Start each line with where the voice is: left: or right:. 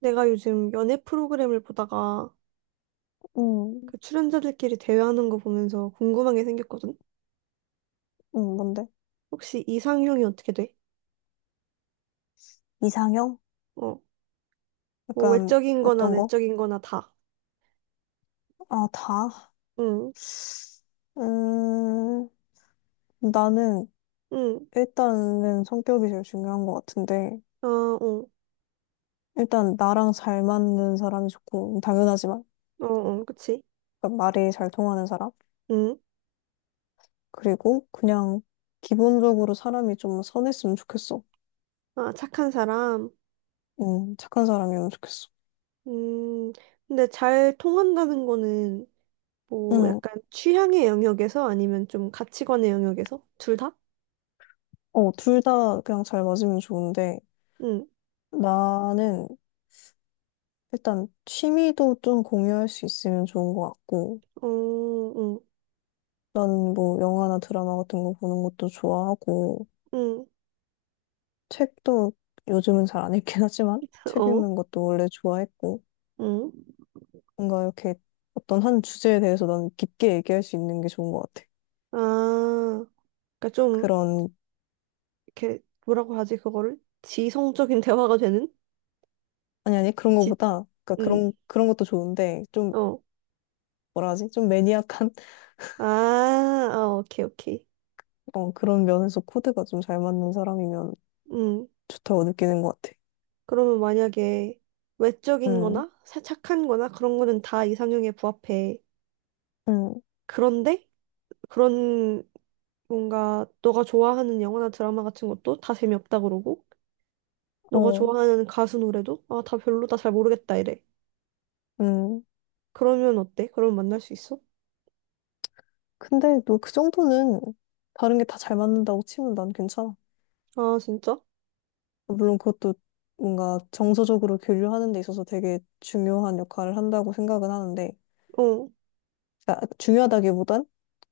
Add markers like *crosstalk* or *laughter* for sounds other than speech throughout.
right: 내가 요즘 연애 프로그램을 보다가
left: 음,
right: 그 출연자들끼리 대화하는 거 보면서 궁금한 게 생겼거든?
left: 뭔데?
right: 혹시 이상형이 어떻게 돼?
left: 이상형?
right: 어, 뭐
left: 약간
right: 외적인 거나
left: 어떤 거?
right: 내적인 거나 다.
left: 아, 다?
right: 응,
left: 음, 나는
right: 응,
left: 일단은 성격이 제일 중요한 것 같은데,
right: 어, 어,
left: 일단 나랑 잘 맞는 사람이 좋고, 당연하지만,
right: 어, 어, 그치?
left: 그러니까 말이 잘 통하는 사람?
right: 응,
left: 그리고 그냥 기본적으로 사람이 좀 선했으면 좋겠어.
right: 아, 착한 사람.
left: 착한 사람이면 좋겠어.
right: 음, 근데 잘 통한다는 거는 뭐
left: 응,
right: 약간 취향의 영역에서 아니면 좀 가치관의 영역에서? 둘 다?
left: 어, 둘 다 그냥 잘 맞으면 좋은데,
right: 응,
left: 나는 일단 취미도 좀 공유할 수 있으면 좋은 것 같고,
right: 어, 응,
left: 나는 뭐 영화나 드라마 같은 거 보는 것도 좋아하고,
right: 응,
left: 책도 요즘은 잘 안 읽긴 하지만,
right: *laughs*
left: 책
right: 어,
left: 읽는 것도 원래 좋아했고,
right: 응.
left: 뭔가 이렇게 어떤 한 주제에 대해서 난 깊게 얘기할 수 있는 게 좋은 것 같아.
right: 아, 그러니까 좀
left: 그런,
right: 이렇게 뭐라고 하지 그거를 지성적인 *laughs* 대화가 되는
left: 아니, 아니, 그런
right: 지
left: 거보다, 그러니까
right: 음.
left: 그런 것도 좋은데, 좀,
right: 어.
left: 뭐라 하지? 좀 매니악한, *laughs*
right: 아, 아, 오케이, 오케이.
left: 어, 그런 면에서 코드가 좀 잘 맞는 사람이면
right: 음.
left: 좋다고 느끼는 것 같아.
right: 그러면 만약에 외적인
left: 음,
right: 거나 착한 거나 그런 거는 다 이상형에 부합해.
left: 음,
right: 그런데 그런 뭔가 너가 좋아하는 영화나 드라마 같은 것도 다 재미없다 그러고 너가
left: 어,
right: 좋아하는 가수 노래도 아, 다 별로다 잘 모르겠다 이래.
left: 음.
right: 그러면 어때? 그럼 만날 수 있어?
left: 근데 뭐 그 정도는 다른 게 다 잘 맞는다고 치면 난 괜찮아.
right: 아, 진짜?
left: 어, 물론 그것도 뭔가 정서적으로 교류하는 데 있어서 되게 중요한 역할을 한다고 생각은 하는데,
right: 어.
left: 그러니까 중요하다기보단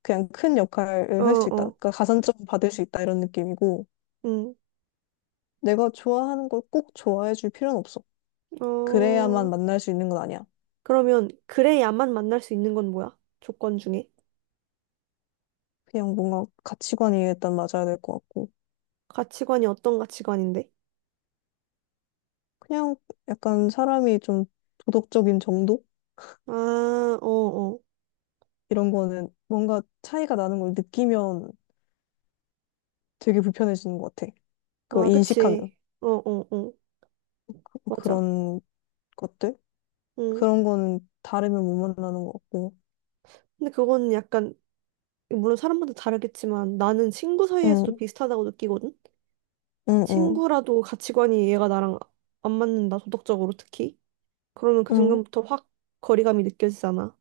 left: 그냥 큰
right: 어,
left: 역할을 할 수 있다.
right: 어.
left: 그러니까 가산점 받을 수 있다 이런 느낌이고,
right: 응.
left: 내가 좋아하는 걸 꼭 좋아해 줄 필요는 없어. 그래야만
right: 어.
left: 만날 수 있는 건 아니야.
right: 그러면 그래야만 만날 수 있는 건 뭐야? 조건 중에.
left: 그냥 뭔가 가치관이 일단 맞아야 될 것 같고,
right: 가치관이 어떤 가치관인데?
left: 그냥 약간 사람이 좀 도덕적인 정도?
right: 아, 어, 어.
left: 이런 거는 뭔가 차이가 나는 걸 느끼면 되게 불편해지는 것 같아. 그거
right: 아,
left: 인식하면.
right: 그치. 어, 어, 어. 맞아.
left: 그런 것들?
right: 응.
left: 그런 거는 다르면 못 만나는 것 같고.
right: 근데 그거는 약간, 물론 사람마다 다르겠지만 나는 친구 사이에서도
left: 응,
right: 비슷하다고 느끼거든?
left: 응, 응,
right: 친구라도 가치관이 얘가 나랑 안 맞는다, 도덕적으로 특히. 그러면 그
left: 응,
right: 순간부터 확 거리감이 느껴지잖아.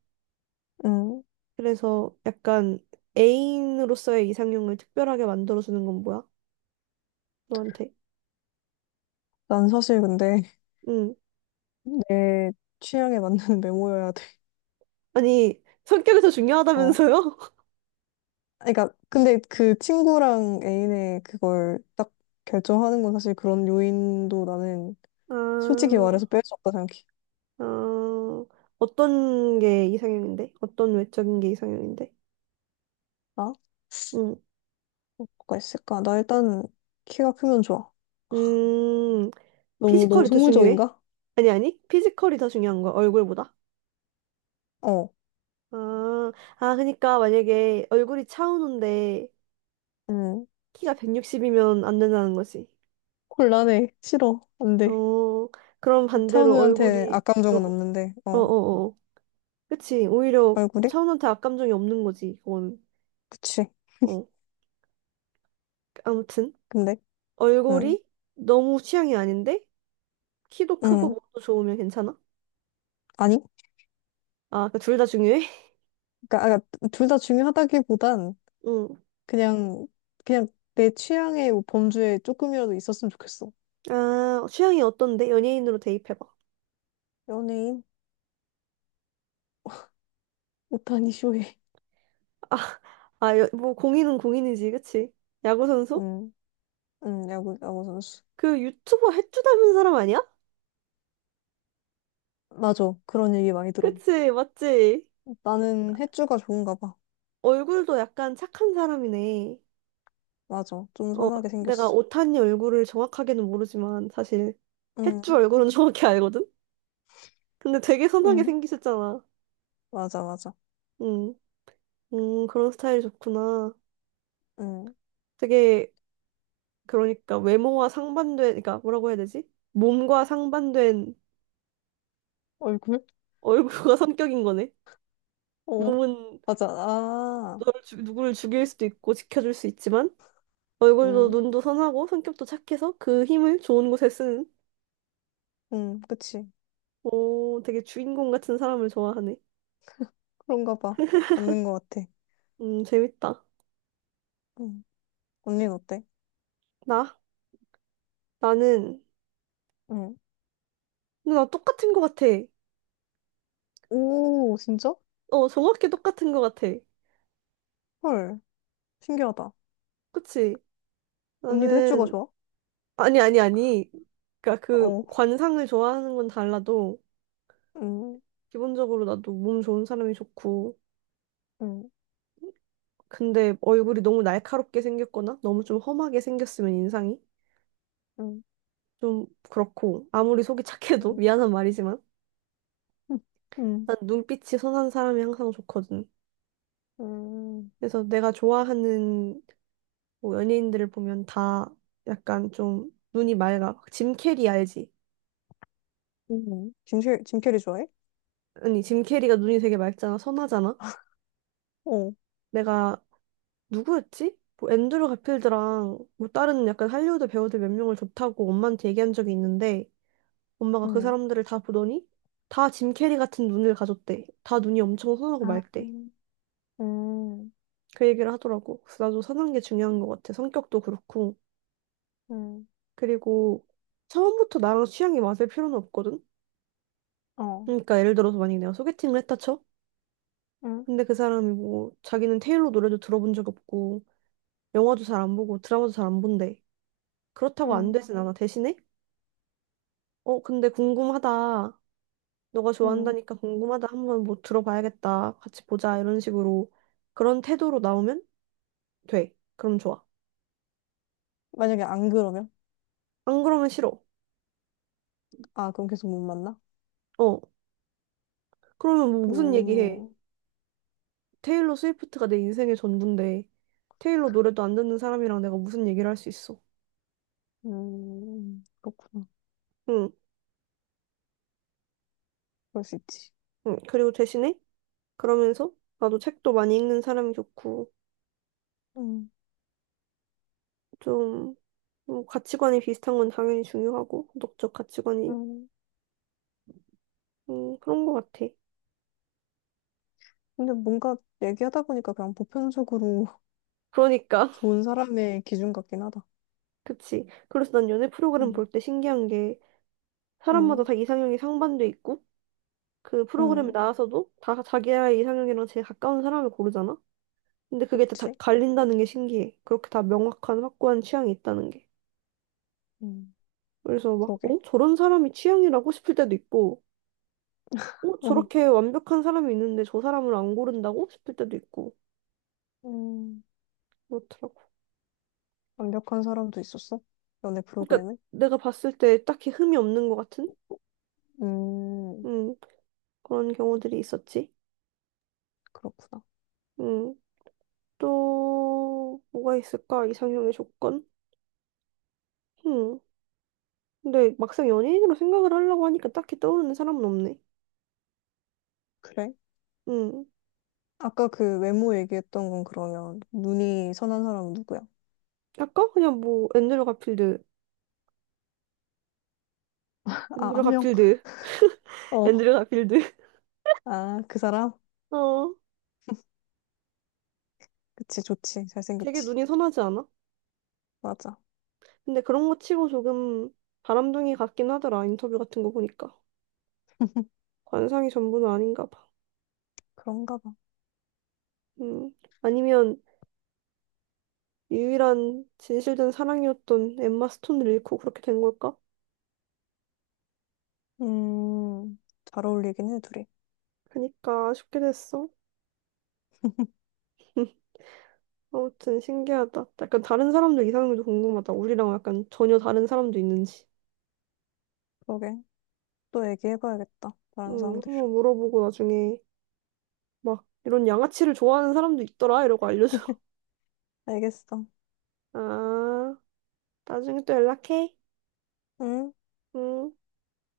left: 응.
right: 그래서 약간 애인으로서의 이상형을 특별하게 만들어주는 건 뭐야? 너한테.
left: 난 사실 근데
right: 응.
left: *laughs* 내 취향에 맞는 *laughs* 메모여야 돼.
right: 아니, 성격이 더
left: 어.
right: 중요하다면서요?
left: 그러니까 근데 그 친구랑 애인의 그걸 딱 결정하는 건 사실 그런 요인도 나는
right: *laughs* 아,
left: 솔직히 말해서 뺄 수 없다 생각해.
right: 아, 어떤 게 이상형인데? 어떤 외적인 게 이상형인데?
left: 나?
right: 음,
left: 뭐가 있을까? 나 일단 키가 크면 좋아.
right: 음,
left: 너무 너무
right: 피지컬이 더 중요해?
left: 속물적인가?
right: 아니, 아니, 피지컬이 더 중요한 거야, 얼굴보다.
left: 어.
right: 아, 아, 그러니까 만약에 얼굴이 차은우인데
left: 응.
right: 키가 160이면 안 된다는 거지.
left: 곤란해. 싫어. 안 돼.
right: 어, 그럼 반대로
left: 차은우한테
right: 얼굴이, 어,
left: 악감정은 없는데.
right: 어,
left: 어.
right: 어, 어. 그치. 오히려
left: 얼굴이?
right: 차은우한테 악감정이 없는 거지, 그거는.
left: 그치.
right: 어, 아무튼.
left: 근데, 응,
right: 얼굴이 너무 취향이 아닌데 키도 크고
left: 응,
right: 몸도 좋으면 괜찮아?
left: 아니,
right: 아, 그러니까 둘다 중요해? *laughs*
left: 그러니까 아, 그러니까 둘 다 중요하다기보단
right: 응.
left: 그냥 그냥 내 취향의 범주에 조금이라도 있었으면 좋겠어.
right: 아, 취향이 어떤데? 연예인으로 대입해봐.
left: 연예인 오타니 쇼헤이,
right: 아, 아, 여- 뭐 공인은 공인이지, 그치? 야구
left: *laughs*
right: 선수?
left: 응, 응, 야구 선수.
right: 그 유튜버 해주 닮은 사람 아니야?
left: 맞아, 그런 얘기 많이 들어.
right: 그치, 맞지?
left: 나는 해주가 좋은가 봐.
right: 얼굴도 약간 착한 사람이네.
left: 맞아, 좀
right: 어,
left: 선하게
right: 내가
left: 생겼어.
right: 오타니 얼굴을 정확하게는 모르지만 사실 해주
left: 응,
right: 얼굴은 *laughs* 정확히 알거든? 근데 되게 선하게
left: 응,
right: 생기셨잖아.
left: 맞아, 맞아.
right: 응, 그런 스타일이 좋구나.
left: 응,
right: 되게 그러니까 외모와 상반된, 그러니까 뭐라고 해야 되지? 몸과 상반된
left: 얼굴?
right: 얼굴과 *laughs* 성격인 거네.
left: 어,
right: 몸은
left: 맞아. 아,
right: 누구를 죽일 수도 있고 지켜줄 수 있지만 얼굴도
left: 응,
right: 눈도 선하고 성격도 착해서 그 힘을 좋은 곳에 쓰는
left: 응, 그치.
right: 오, 되게 주인공 같은 사람을 좋아하네.
left: 그런가 봐. 맞는 것 같아.
right: 재밌다.
left: 응, 언니는 어때?
right: 나? 나는
left: 응.
right: 근데 나 똑같은 거 같아.
left: 오, 진짜?
right: 어, 정확히 똑같은 거 같아.
left: 헐, 신기하다.
right: 그치?
left: 언니도 해주가
right: 나는
left: 좋아?
right: 아니 아니 아니. 그러니까 그
left: 어,
right: 관상을 좋아하는 건 달라도
left: 음,
right: 기본적으로 나도 몸 좋은 사람이 좋고,
left: 음,
right: 근데 얼굴이 너무 날카롭게 생겼거나 너무 좀 험하게 생겼으면 인상이
left: 음,
right: 좀 그렇고, 아무리 속이 착해도 *laughs* 미안한 말이지만,
left: 음, 음,
right: 난 눈빛이 선한 사람이 항상 좋거든.
left: 음,
right: 그래서 내가 좋아하는 뭐 연예인들을 보면 다 약간 좀 눈이 맑아. 짐 캐리 알지?
left: 짐, 짐 캐리 좋아해?
right: 아니, 짐 캐리가 눈이 되게 맑잖아. 선하잖아.
left: 어,
right: 내가 누구였지? 뭐 앤드류 가필드랑 뭐 다른 약간 할리우드 배우들 몇 명을 좋다고 엄마한테 얘기한 적이 있는데 엄마가 그
left: 음,
right: 사람들을 다 보더니 다 짐 캐리 같은 눈을 가졌대. 다 눈이 엄청 선하고
left: 아,
right: 맑대.
left: 음,
right: 그 얘기를 하더라고. 그래서 나도 선한 게 중요한 것 같아. 성격도 그렇고.
left: 음,
right: 그리고 처음부터 나랑 취향이 맞을 필요는 없거든.
left: 어,
right: 그러니까 예를 들어서 만약에 내가 소개팅을 했다 쳐?
left: 음,
right: 근데 그 사람이 뭐 자기는 테일러 노래도 들어본 적 없고 영화도 잘 안 보고 드라마도 잘 안 본대. 그렇다고 안
left: 음,
right: 되진 않아. 대신에 어 근데 궁금하다. 너가
left: 음.
right: 좋아한다니까 궁금하다. 한번 뭐 들어봐야겠다. 같이 보자. 이런 식으로 그런 태도로 나오면 돼. 그럼 좋아.
left: 만약에 안 그러면?
right: 안 그러면 싫어.
left: 아, 그럼 계속 못 만나?
right: 어. 그러면 뭐 무슨 얘기해?
left: 음,
right: 테일러 스위프트가 내 인생의 전부인데 테일러 노래도 안 듣는 사람이랑 내가 무슨 얘기를 할 수 있어?
left: 그렇구나.
right: 응,
left: 그럴 수 있지.
right: 응. 그리고 대신에 그러면서 나도 책도 많이 읽는 사람이 좋고
left: 음,
right: 좀 뭐, 가치관이 비슷한 건 당연히 중요하고 도덕적 가치관이
left: 음.
right: 그런 것 같아.
left: 근데 뭔가 얘기하다 보니까 그냥 보편적으로 *laughs*
right: 그러니까
left: 좋은 사람의 기준 같긴 하다.
right: *laughs* 그치. 그래서 난 연애 프로그램
left: 음,
right: 볼 때 신기한 게 사람마다
left: 음.
right: 다 이상형이 상반돼 있고 그 프로그램에
left: 응,
right: 나와서도 다 자기의 이상형이랑 제일 가까운 사람을 고르잖아? 근데 그게 다
left: 그치.
right: 갈린다는 게 신기해. 그렇게 다 명확한 확고한 취향이 있다는 게.
left: 음.
right: 그래서 막,
left: 그러게.
right: 어? 저런 사람이 취향이라고 싶을 때도 있고, 어?
left: 응.
right: 저렇게 완벽한 사람이 있는데 저 사람을 안 고른다고 싶을 때도 있고,
left: 음,
right: 그렇더라고.
left: 완벽한 사람도 있었어? 연애
right: 그러니까
left: 프로그램에?
right: 내가 봤을 때 딱히 흠이 없는 것 같은?
left: 음,
right: 음, 그런 경우들이 있었지.
left: 그렇구나.
right: 음, 또, 뭐가 있을까? 이상형의 조건? 음. 근데 막상 연예인으로 생각을 하려고 하니까 딱히 떠오르는 사람은 없네.
left: 그래?
right: 음,
left: 아까 그 외모 얘기했던 건 그러면 눈이 선한 사람은 누구야?
right: 약간 그냥 뭐 앤드류 가필드,
left: 아,
right: 앤드류
left: 한 명?
right: 가필드, *laughs*
left: 어.
right: 앤드류 가필드.
left: 아, 그 사람?
right: *laughs* 어,
left: 그치, 좋지.
right: 되게
left: 잘생겼지.
right: 눈이 선하지 않아?
left: 맞아.
right: 근데 그런 거 치고 조금 바람둥이 같긴 하더라. 인터뷰 같은 거 보니까. 관상이 전부는 아닌가 봐.
left: 그런가 봐.
right: 음, 아니면 유일한 진실된 사랑이었던 엠마 스톤을 잃고 그렇게 된 걸까?
left: 음, 잘 어울리긴 해, 둘이.
right: 그니까 아쉽게 됐어. *laughs* 아무튼 신기하다. 약간 다른 사람들 이상형도 궁금하다. 우리랑 약간 전혀 다른 사람도 있는지.
left: 그러게. 또 얘기해봐야겠다. 다른 사람들이랑.
right: 한번 물어보고 나중에 막 이런 양아치를 좋아하는 사람도 있더라 이러고 알려줘.
left: 알겠어.
right: *laughs* 아, 나중에 또 연락해.
left: 응?
right: 응.